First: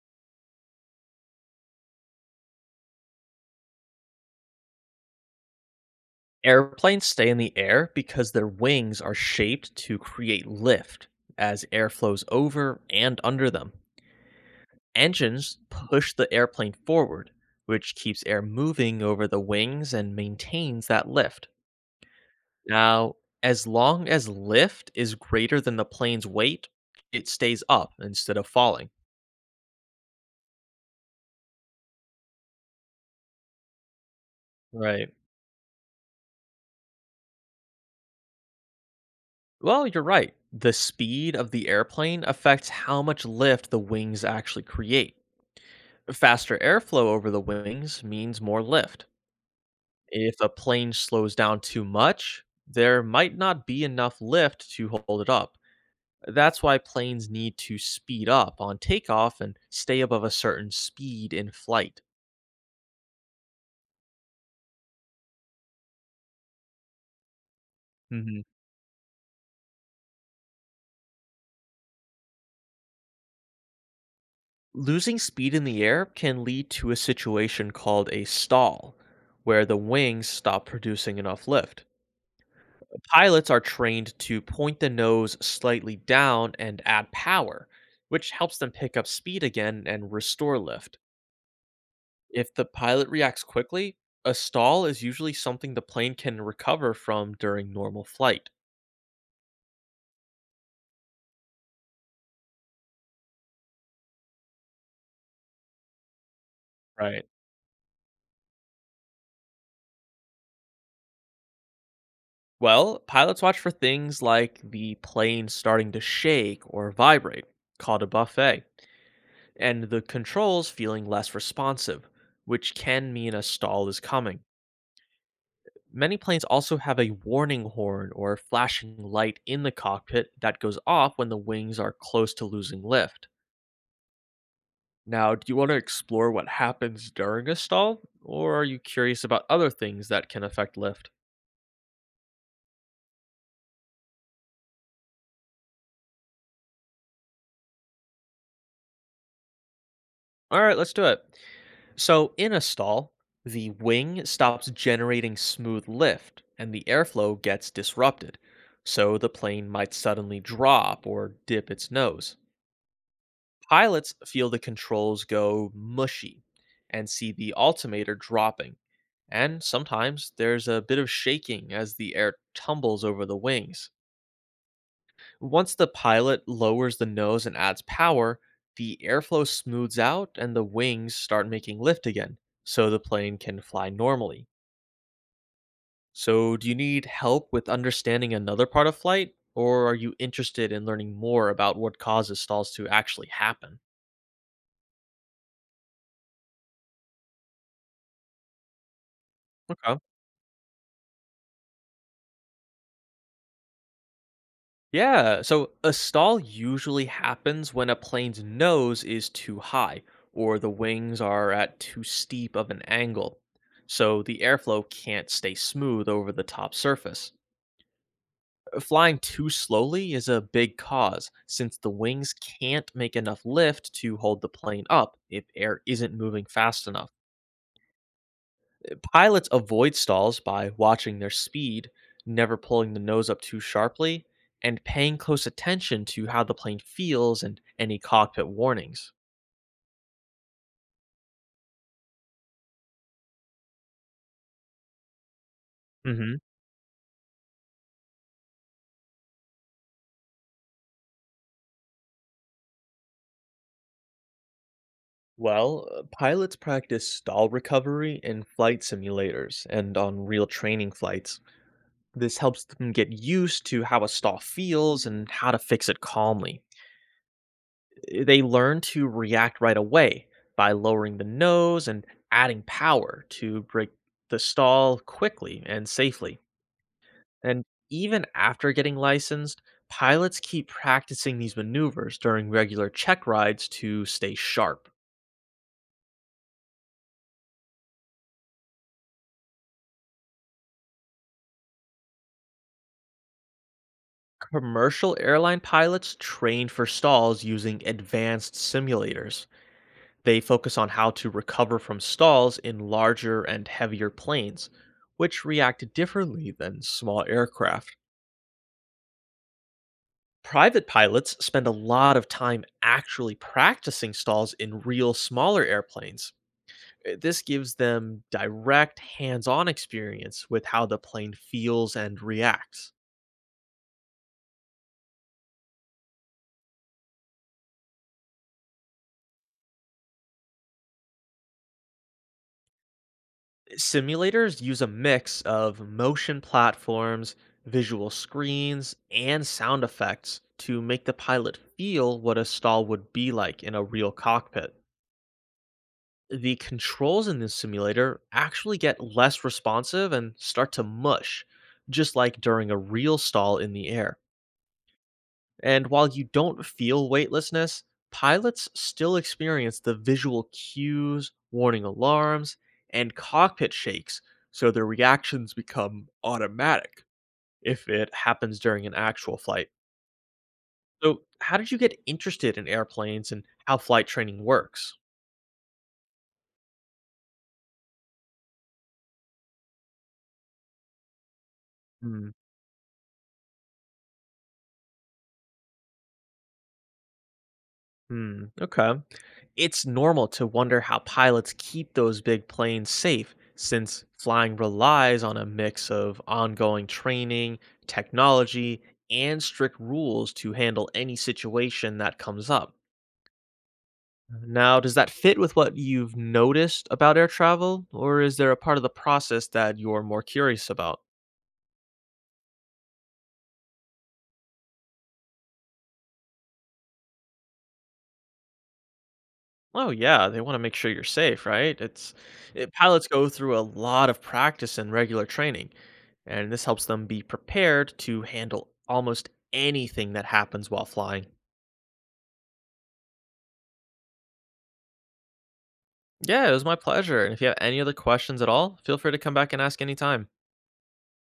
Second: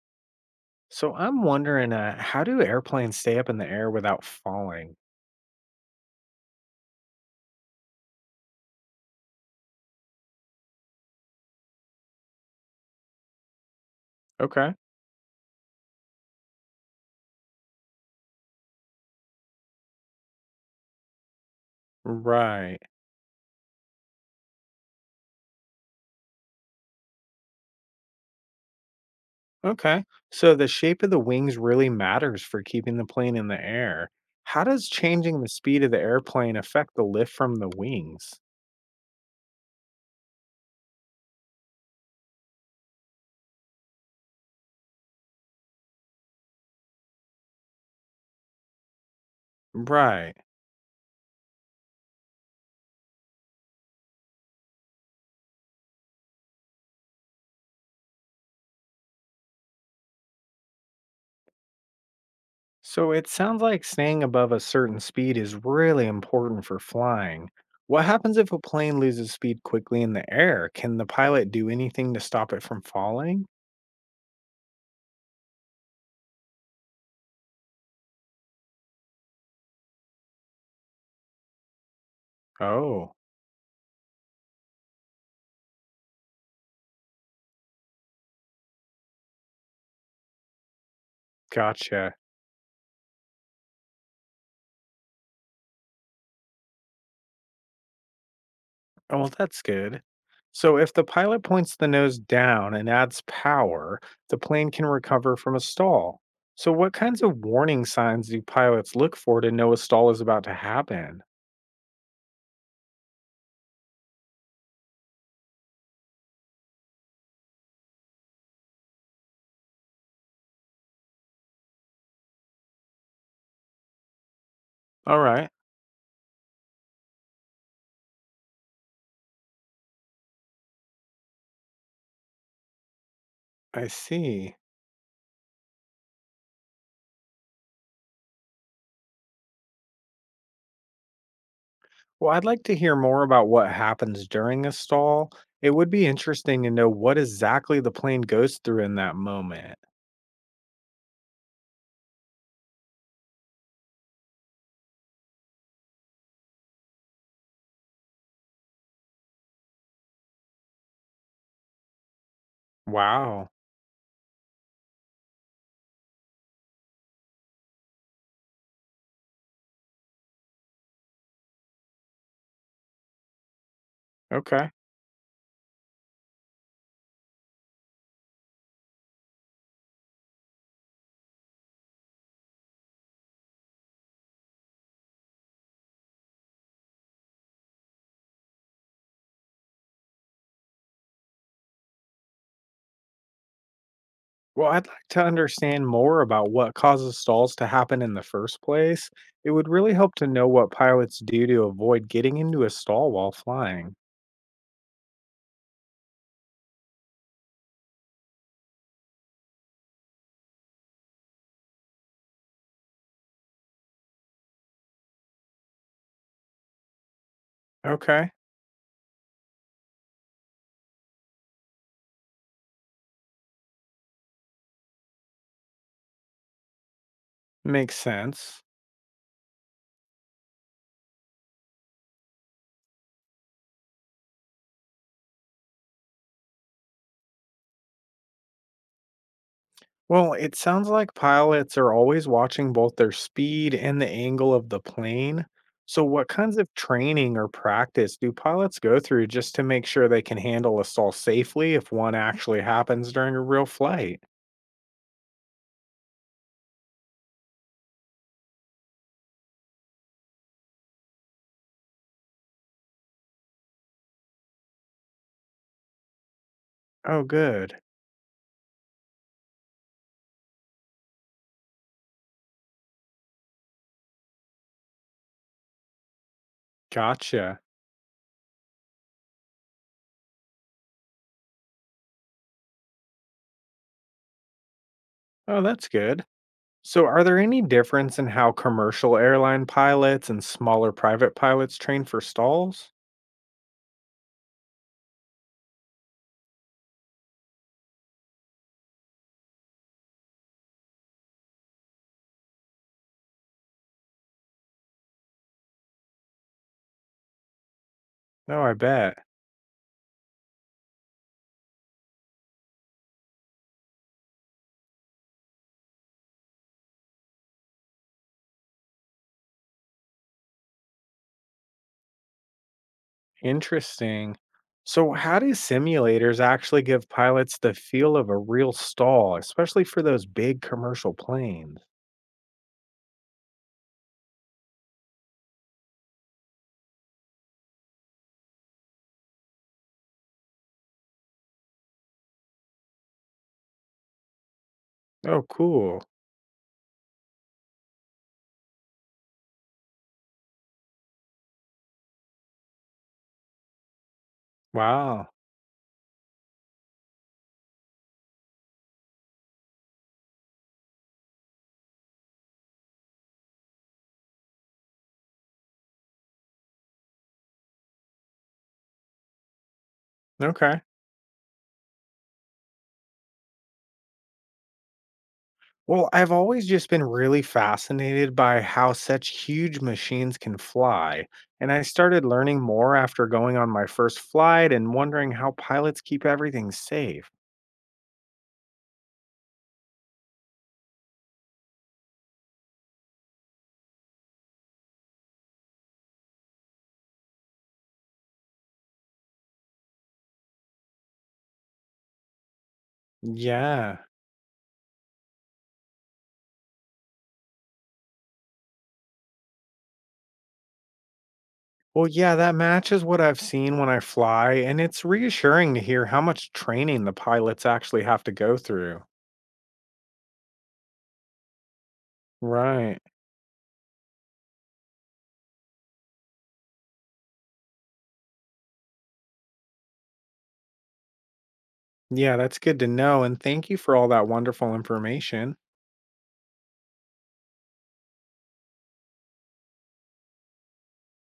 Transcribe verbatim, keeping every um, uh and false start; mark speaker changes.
Speaker 1: So I'm wondering, uh, how do airplanes stay up in the air without falling?
Speaker 2: Airplanes stay in the air because their wings are shaped to create lift as air flows over and under them.
Speaker 1: Okay.
Speaker 2: Engines push the airplane forward, which keeps air moving over the wings and maintains that lift.
Speaker 1: Right.
Speaker 2: Now, as long as lift is greater than the plane's weight, it stays up instead of falling.
Speaker 1: Okay. So the shape of the wings really matters for keeping the plane in the air. How does
Speaker 2: Right.
Speaker 1: changing the speed of the airplane affect the lift from the wings?
Speaker 2: Well, you're right. The speed of the airplane affects how much lift the wings actually create. Faster airflow over the wings means more lift.
Speaker 1: Right.
Speaker 2: If a plane slows down too much, there might not be enough lift to hold it up. That's why planes need to speed up on takeoff and stay above a certain speed in flight.
Speaker 1: So it sounds like staying above a certain speed is really important for flying. What happens
Speaker 2: hmm
Speaker 1: if a plane loses speed quickly in the air? Can the pilot do anything to stop it from falling?
Speaker 2: Losing speed in the air can lead to a situation called a stall, where the wings stop producing enough lift.
Speaker 1: Oh,
Speaker 2: Pilots are trained to point the nose slightly down and add power, which helps them pick up speed again and restore lift.
Speaker 1: gotcha.
Speaker 2: If the pilot reacts quickly, a stall is usually something the plane can recover from during normal flight.
Speaker 1: Oh, well, that's good. So, if the pilot points the nose down and adds power, the plane can recover from a stall. So, what kinds
Speaker 2: Right.
Speaker 1: of warning signs do pilots look for to know a stall is about to happen?
Speaker 2: Well, pilots watch for things like the plane starting to shake or vibrate, called a buffet, and the controls feeling less responsive, which can mean a stall is coming.
Speaker 1: All right.
Speaker 2: Many planes also have a warning horn or flashing light in the cockpit that goes off when the wings are close to losing lift.
Speaker 1: I see.
Speaker 2: Now, do you want to explore what happens during a stall, or are you curious about other things that can affect lift?
Speaker 1: Well, I'd like to hear more about what happens during a stall. It would be interesting to know what exactly the plane goes through in that moment.
Speaker 2: All right, let's do it. So, in a stall, the wing stops generating smooth lift and the airflow gets disrupted. So, the plane might suddenly drop or dip its nose.
Speaker 1: Wow.
Speaker 2: Pilots feel the controls go mushy and see the altimeter dropping. And sometimes there's a bit of shaking as the air tumbles over the wings.
Speaker 1: Okay.
Speaker 2: Once the pilot lowers the nose and adds power, the airflow smooths out and the wings start making lift again, so the plane can fly normally. So, do you need help with understanding another part of flight, or are you interested in learning more about what causes stalls to actually happen?
Speaker 1: Well, I'd like to understand more about what causes stalls to happen in the first place. It would really
Speaker 2: Okay.
Speaker 1: help to know what pilots do to avoid getting into a stall while flying.
Speaker 2: Yeah, so a stall usually happens when a plane's nose is too high or the wings are at too steep of an angle. So the airflow can't stay smooth over the top surface.
Speaker 1: Okay,
Speaker 2: Uh, Flying too slowly is a big cause since the wings can't make enough lift to hold the plane up if air isn't moving fast enough.
Speaker 1: makes sense.
Speaker 2: Pilots avoid stalls by watching their speed, never pulling the nose up too sharply, and paying close attention to how the plane feels and any cockpit warnings.
Speaker 1: Well, it sounds like pilots are always watching both their speed and the angle of the plane. So, what
Speaker 2: hmm
Speaker 1: kinds of training or practice do pilots go through just to make sure they can handle a stall safely if one actually happens during a real flight?
Speaker 2: Well, uh, pilots practice stall recovery in flight simulators and on real training flights. This helps them get used to how a stall feels and how to fix it calmly.
Speaker 1: Oh, good.
Speaker 2: Eh, they learn to react right away by lowering the nose and adding power to break the stall quickly and safely.
Speaker 1: Gotcha.
Speaker 2: And even after getting licensed, pilots keep practicing these maneuvers during regular check rides to stay sharp.
Speaker 1: Oh, that's good. So, are there any difference in how commercial airline pilots and smaller private pilots train for stalls?
Speaker 2: Commercial airline pilots train for stalls using advanced simulators. They focus on how to recover from stalls in larger and heavier planes, which react differently than small aircraft.
Speaker 1: No, I bet.
Speaker 2: Private pilots spend a lot of time actually practicing stalls in real smaller airplanes. Uh, This gives them direct hands on experience with how the plane feels and reacts.
Speaker 1: Interesting. So, how do simulators actually give pilots the feel of a real stall, especially for those big commercial planes?
Speaker 2: Simulators use a mix of motion platforms, visual screens, and sound effects to make the pilot feel what a stall would be like in a real cockpit.
Speaker 1: Oh, cool.
Speaker 2: The controls in this simulator actually get less responsive and start to mush, just like during a real stall in the air.
Speaker 1: Wow.
Speaker 2: And while you don't feel weightlessness, pilots still experience the visual cues, warning alarms, and cockpit shakes, so their reactions become automatic if it happens during an actual flight.
Speaker 1: Okay.
Speaker 2: So, how did you get interested in airplanes and how flight training works?
Speaker 1: Well, I've always just been really fascinated by how such huge machines can fly. And I started learning more after going on my first flight and wondering how pilots keep everything safe.
Speaker 2: Hmm, okay. It's normal to wonder how pilots keep those big planes safe, since flying relies on a mix of ongoing training, technology, and strict rules to handle any situation that comes up.
Speaker 1: Yeah.
Speaker 2: Now, does that fit with what you've noticed about air travel, or is there a part of the process that you're more curious about?
Speaker 1: Well, yeah, that matches what I've seen when I fly, and it's reassuring to hear how much training the pilots actually have to go through.
Speaker 2: Oh yeah, they wanna make sure you're safe, right? It's eh,
Speaker 1: Right.
Speaker 2: pilots go through a lot of practice and regular training, and this helps them be prepared to handle almost anything that happens while flying.
Speaker 1: Yeah, that's good to know. And thank you for all that wonderful information.
Speaker 2: Yeah, it was my pleasure, and if you have any other questions at all, feel free to come back and ask anytime.